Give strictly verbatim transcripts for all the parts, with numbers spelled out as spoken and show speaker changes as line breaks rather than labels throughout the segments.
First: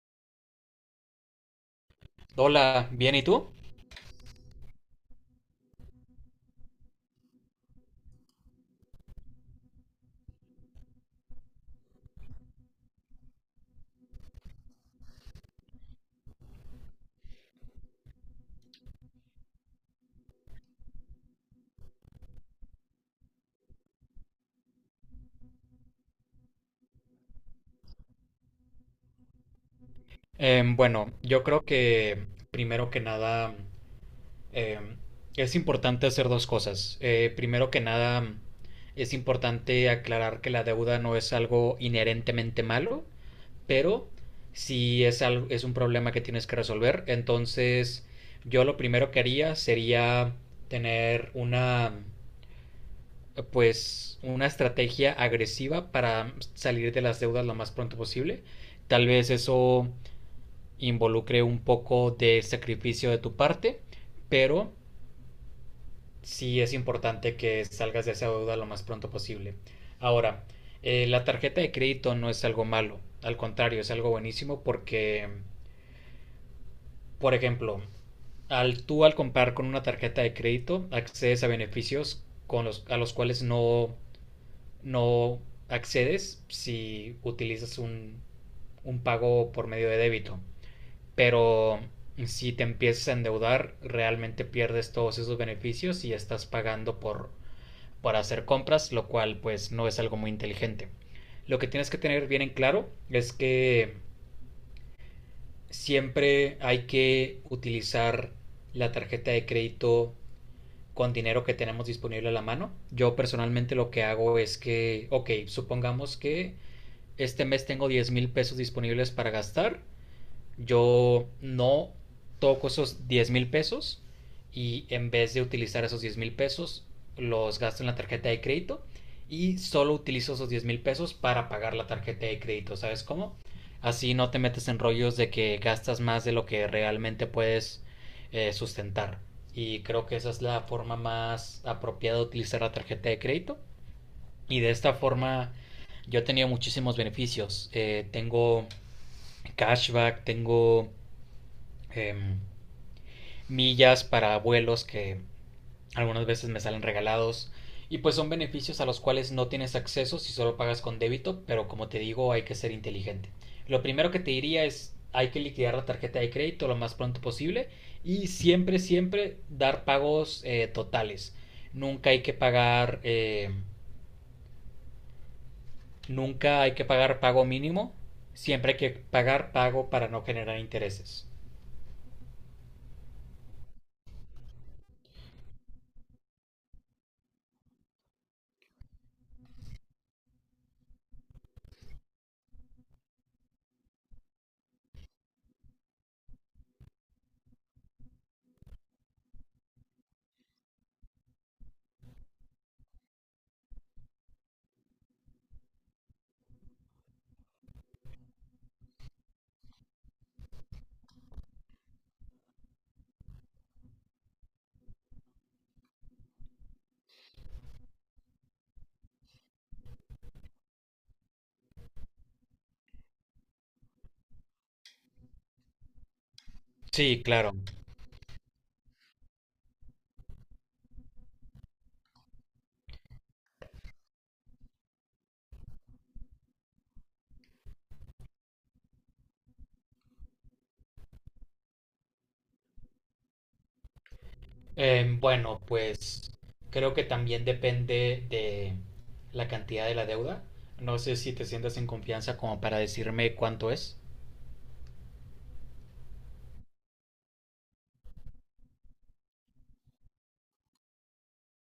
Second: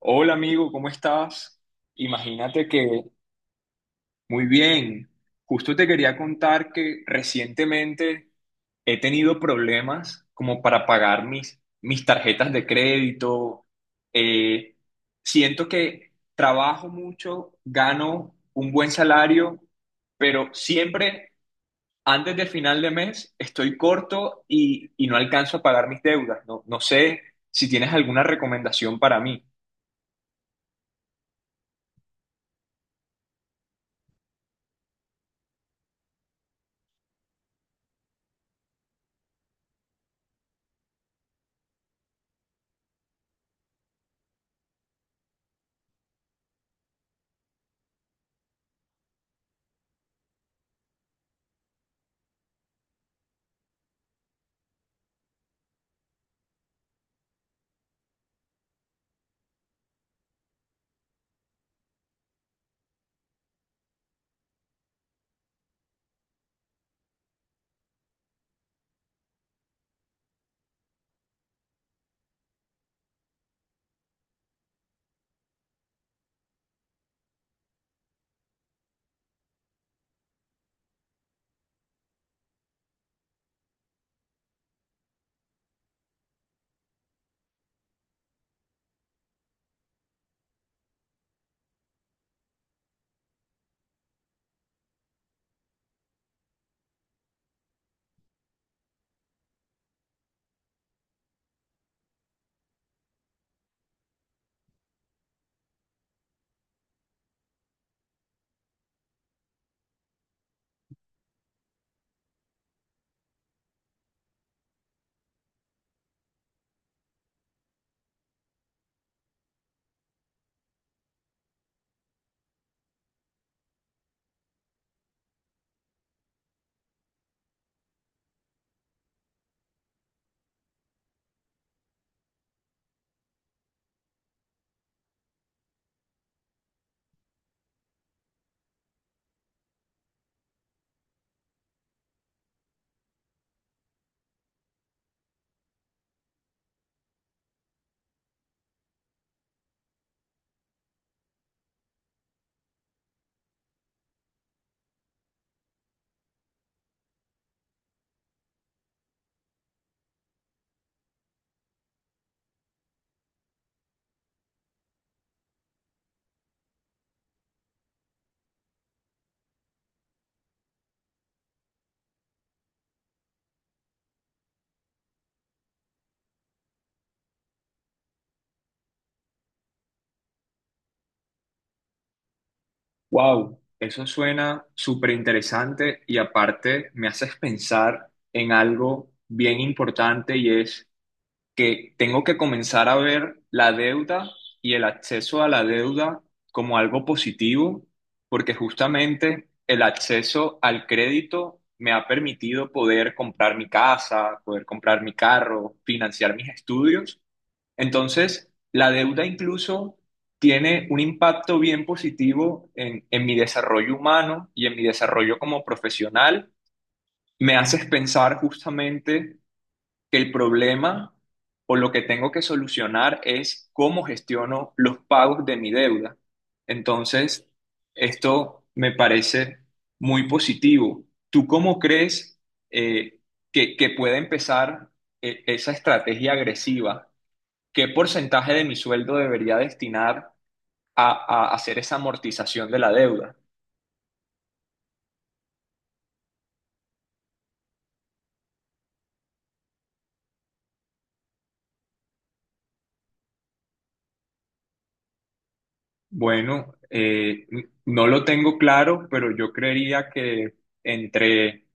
Hola amigo, ¿cómo estás? Imagínate
Hola,
que,
bien, ¿y tú?
muy bien. Justo te quería contar que recientemente he tenido problemas como para pagar mis, mis tarjetas de crédito. Eh, Siento que trabajo mucho, gano un buen salario, pero siempre antes del final de mes estoy corto y, y no alcanzo a pagar mis deudas. No, no sé si tienes alguna recomendación para mí.
Em, bueno, yo creo que primero que nada em, es importante hacer dos cosas. Eh, primero que nada es importante aclarar que la deuda no es algo inherentemente malo, pero si es algo, es un problema que tienes que resolver, entonces yo lo primero que haría sería tener una pues una estrategia agresiva para salir de las deudas lo más pronto posible. Tal vez eso involucre un poco de sacrificio de tu parte, pero sí es importante que salgas de esa deuda lo más pronto posible. Ahora, eh, la tarjeta de crédito no es algo malo, al contrario, es algo buenísimo porque, por ejemplo, al tú al comprar con una tarjeta de crédito accedes a beneficios con los, a los cuales no, no accedes si utilizas un, un pago por medio de débito. Pero si te empiezas a endeudar, realmente pierdes todos esos beneficios y estás pagando por, por hacer compras, lo cual pues no es algo muy inteligente. Lo que tienes que tener bien en claro es que siempre hay que utilizar la tarjeta de crédito con dinero que tenemos disponible a la mano. Yo personalmente lo que hago es que, ok, supongamos que este mes tengo diez mil pesos disponibles para gastar, yo no toco esos diez mil pesos y en vez de utilizar esos diez mil pesos, los gasto en la tarjeta de crédito y solo utilizo esos diez mil pesos para pagar la tarjeta de crédito, ¿sabes cómo? Así no te metes en rollos de que gastas más de lo que realmente puedes eh, sustentar. Y creo que esa es la forma más apropiada de utilizar la tarjeta de crédito. Y de esta forma yo he tenido muchísimos beneficios. Eh, tengo cashback, tengo em, millas para vuelos que algunas veces me salen regalados. Y pues son beneficios a los cuales no tienes acceso si solo pagas con débito, pero como te digo, hay que ser inteligente. Lo primero que te diría es hay que liquidar la tarjeta de crédito lo más pronto posible y siempre, siempre dar pagos eh, totales. Nunca hay que pagar, eh, nunca hay que pagar pago mínimo. Siempre hay que pagar pago para no generar intereses.
Wow, eso suena súper interesante y aparte me haces pensar en algo bien importante y es que tengo que comenzar a ver la deuda y el acceso a la deuda como algo positivo, porque justamente el acceso al crédito me ha permitido poder comprar mi casa, poder comprar mi carro, financiar mis estudios. Entonces, la deuda incluso tiene un impacto bien positivo en, en mi desarrollo humano y en mi desarrollo como profesional. Me haces pensar justamente que el problema o lo que tengo que solucionar es cómo gestiono los pagos de mi deuda.
Sí,
Entonces,
claro.
esto me parece muy positivo. ¿Tú cómo crees eh, que, que puede empezar eh, esa estrategia agresiva? ¿Qué porcentaje de mi sueldo debería destinar a, a hacer esa amortización de la deuda?
Eh, bueno, pues creo que también depende de la cantidad de la deuda. No sé si te sientas en confianza como para decirme cuánto es.
Bueno, eh, n- no lo tengo claro, pero yo creería que entre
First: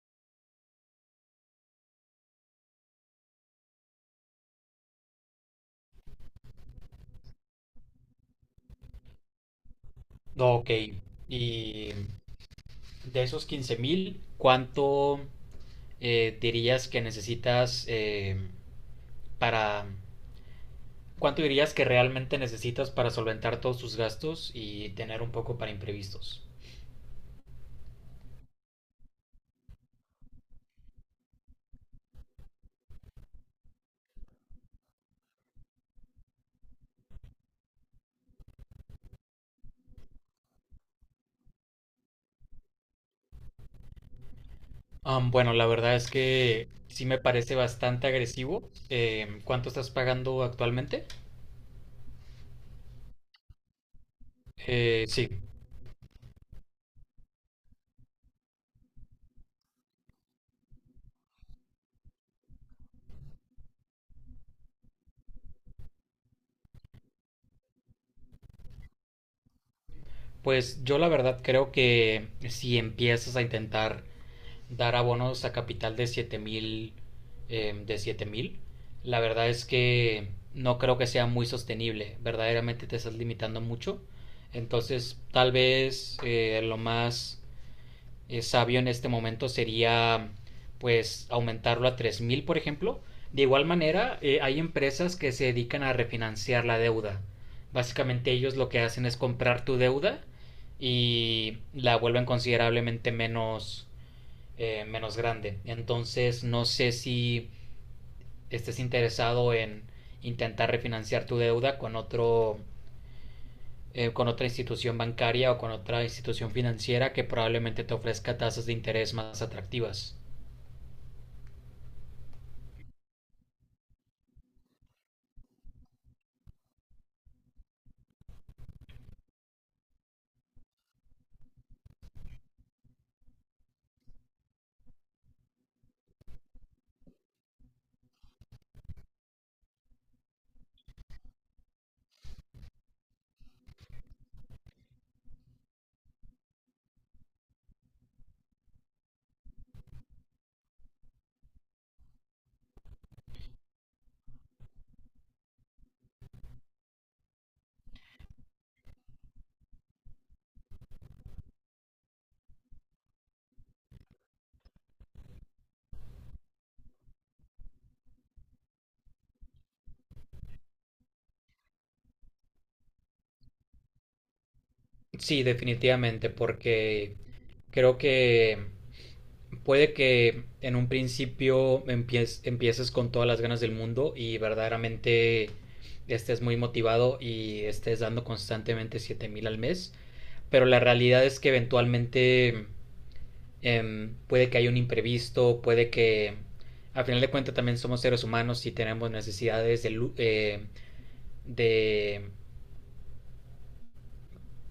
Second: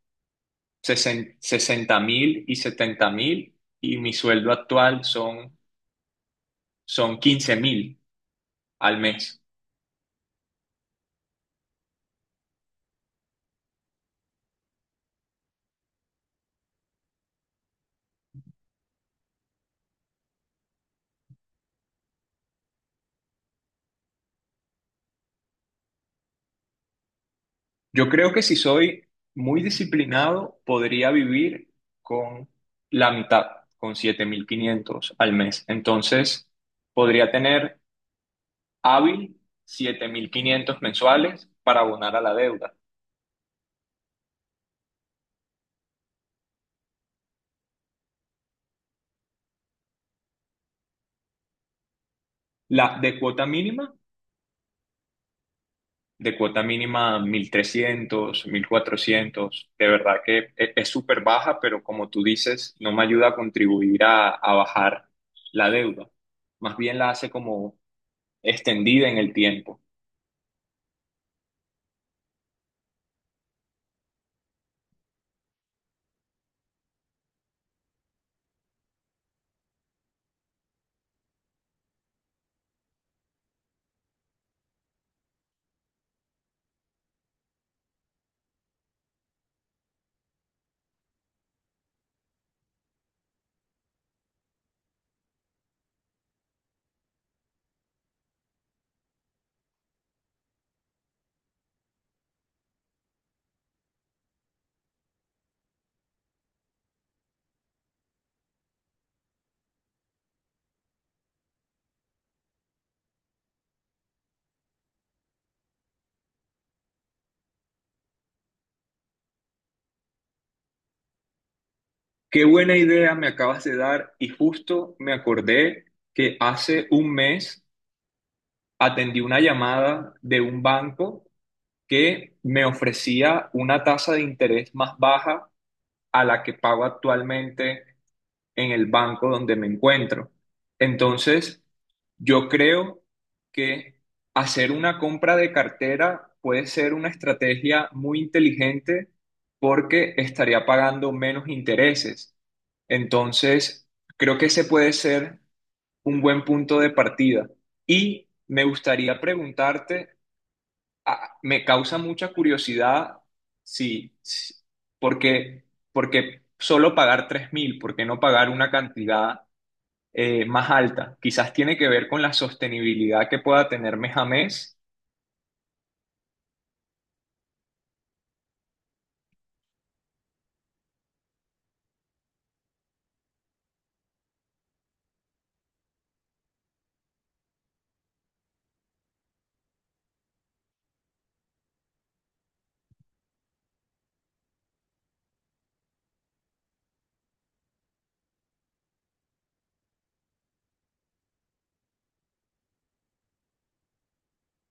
60 mil y 70 mil y mi sueldo actual son, son 15 mil al mes.
No, ok. Y de esos quince mil, ¿cuánto eh, dirías que necesitas eh, para... ¿Cuánto dirías que realmente necesitas para solventar todos tus gastos y tener un poco para imprevistos?
Yo creo que si soy muy disciplinado, podría vivir con la mitad, con siete mil quinientos al mes. Entonces, podría tener hábil siete mil quinientos mensuales para abonar a la deuda.
Am, bueno, la verdad es que sí me parece bastante agresivo. Em, ¿cuánto estás pagando actualmente?
La de cuota mínima,
Eh, sí,
de cuota mínima mil trescientos, mil cuatrocientos. De verdad que e- es súper baja, pero como tú dices, no me ayuda a contribuir a, a bajar la deuda. Más bien la hace como extendida en el tiempo.
pues yo la verdad creo que si empiezas a intentar dar abonos a capital de siete mil, eh, de siete mil, la verdad es que no creo que sea muy sostenible. Verdaderamente te estás limitando mucho. Entonces, tal vez eh, lo más eh, sabio en este momento sería pues aumentarlo a tres mil, por ejemplo. De igual manera, eh, hay empresas que se dedican a refinanciar la deuda. Básicamente ellos lo que hacen es comprar tu deuda y la vuelven considerablemente menos, eh, menos grande. Entonces, no sé si estés interesado en intentar refinanciar tu deuda con otro eh, con otra institución bancaria o con otra institución financiera que probablemente te ofrezca tasas de interés más atractivas.
Qué buena idea me acabas de dar y justo me acordé que hace un mes atendí una llamada de un banco que me ofrecía una tasa de interés más baja a la que pago actualmente en el banco donde me encuentro. Entonces, yo creo que hacer una compra de cartera puede ser una estrategia muy inteligente porque estaría pagando menos intereses. Entonces, creo que ese puede ser un buen punto de partida. Y me gustaría preguntarte a- me causa mucha curiosidad si, si- porque, porque solo pagar tres mil, ¿por qué no pagar una cantidad eh, más alta? Quizás tiene que ver con la sostenibilidad que pueda tener mes a mes.
Sí, definitivamente, porque creo que puede que en un principio empie- empieces con todas las ganas del mundo y verdaderamente estés muy motivado y estés dando constantemente siete mil al mes, pero la realidad es que eventualmente Em, puede que haya un imprevisto, puede que a final de cuentas también somos seres humanos y tenemos necesidades de, lu- eh, de-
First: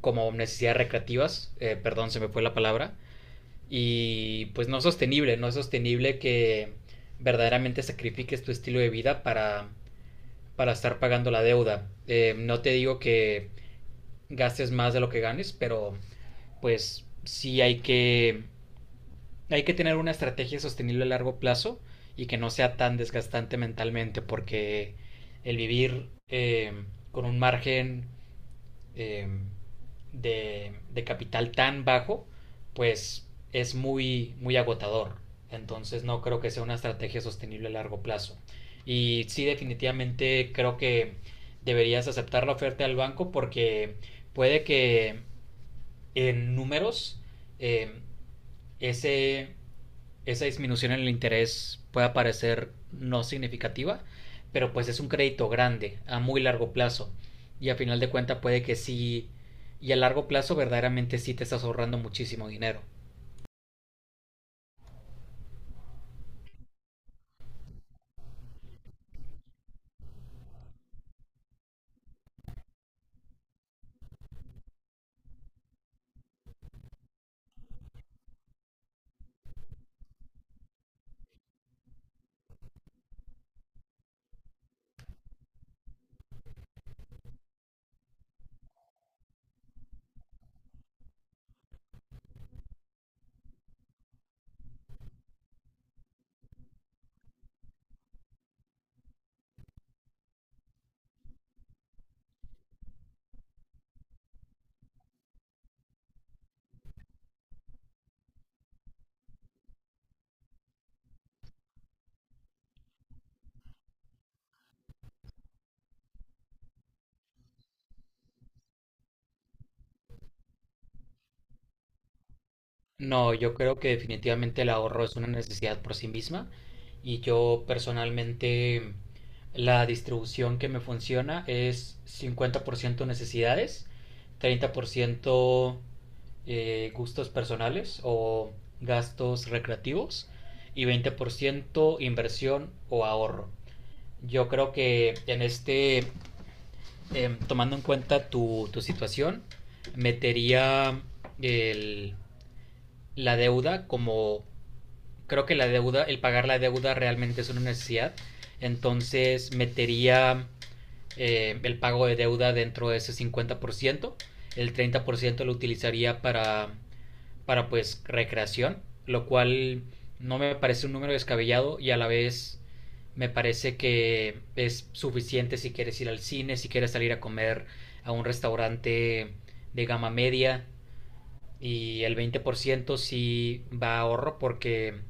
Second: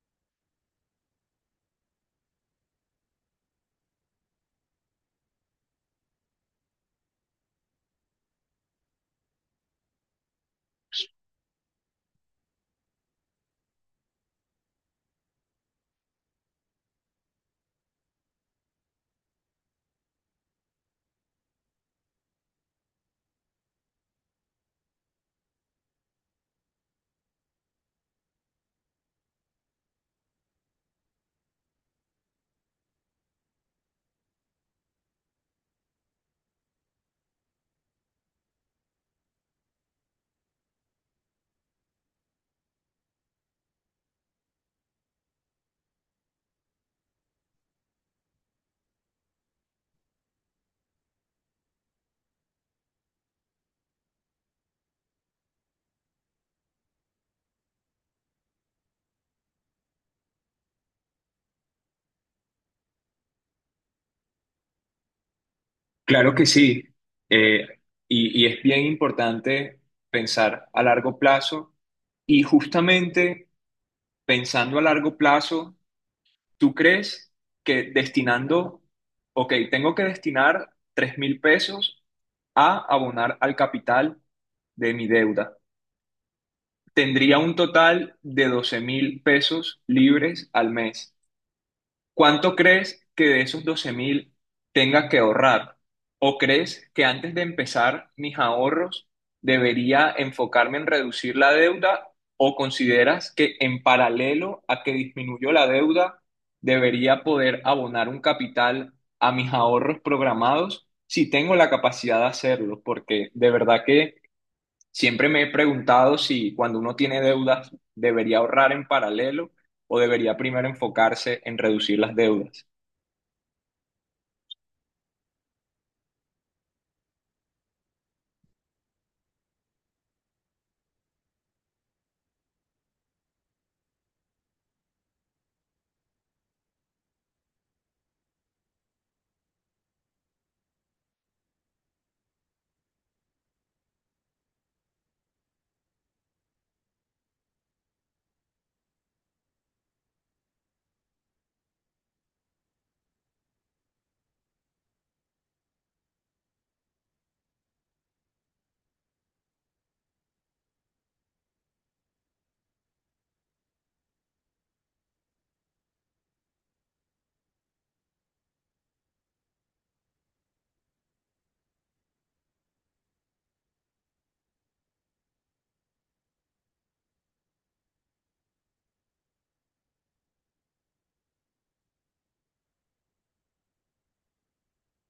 como necesidades recreativas, eh, perdón, se me fue la palabra, y pues no es sostenible, no es sostenible que verdaderamente sacrifiques tu estilo de vida para, para estar pagando la deuda. Eh, no te digo que gastes más de lo que ganes, pero pues sí hay que Hay que tener una estrategia sostenible a largo plazo y que no sea tan desgastante mentalmente porque el vivir eh, con un margen eh, de, de capital tan bajo, pues es muy, muy agotador. Entonces no creo que sea una estrategia sostenible a largo plazo. Y sí, definitivamente creo que deberías aceptar la oferta del banco porque puede que en números eh, ese, esa disminución en el interés pueda parecer no significativa, pero pues es un crédito grande a muy largo plazo y a final de cuentas puede que sí y a largo plazo verdaderamente sí te estás ahorrando muchísimo dinero.
Claro que sí. Eh, y, y es bien importante pensar a largo plazo. Y justamente pensando a largo plazo, ¿tú crees que destinando, ok, tengo que destinar tres mil pesos a abonar al capital de mi deuda? Tendría un total de doce mil pesos libres al mes. ¿Cuánto crees que de esos doce mil tenga que ahorrar? ¿O crees que antes de empezar mis ahorros debería enfocarme en reducir la deuda? ¿O consideras que en paralelo a que disminuyó la deuda, debería poder abonar un capital a mis ahorros programados si tengo la capacidad de hacerlo? Porque de verdad que siempre me he preguntado si cuando uno tiene deudas debería ahorrar en paralelo o debería primero enfocarse en reducir las deudas.
No, yo creo que definitivamente el ahorro es una necesidad por sí misma y yo personalmente la distribución que me funciona es cincuenta por ciento necesidades, treinta por ciento eh, gustos personales o gastos recreativos y veinte por ciento inversión o ahorro. Yo creo que en este, em, tomando en cuenta tu, tu situación, metería el, la deuda como creo que la deuda, el pagar la deuda realmente es una necesidad, entonces metería eh, el pago de deuda dentro de ese cincuenta por ciento, el treinta por ciento lo utilizaría para, para pues recreación, lo cual no me parece un número descabellado y a la vez me parece que es suficiente si quieres ir al cine, si quieres salir a comer a un restaurante de gama media, y el veinte por ciento sí va a ahorro porque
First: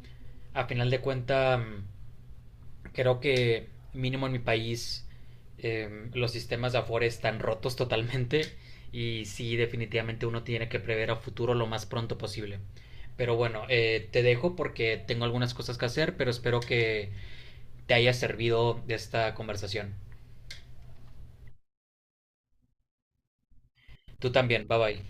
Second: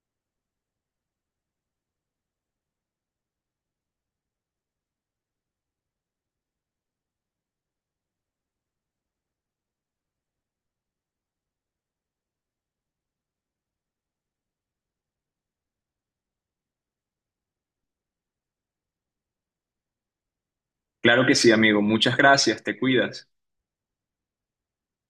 a final de cuenta creo que mínimo en mi país eh, los sistemas de Afore están rotos totalmente y sí definitivamente uno tiene que prever a futuro lo más pronto posible. Pero bueno, eh, te dejo porque tengo algunas cosas que hacer, pero espero que te haya servido esta conversación.
Claro que sí, amigo. Muchas gracias. Te cuidas.
Tú también, bye bye.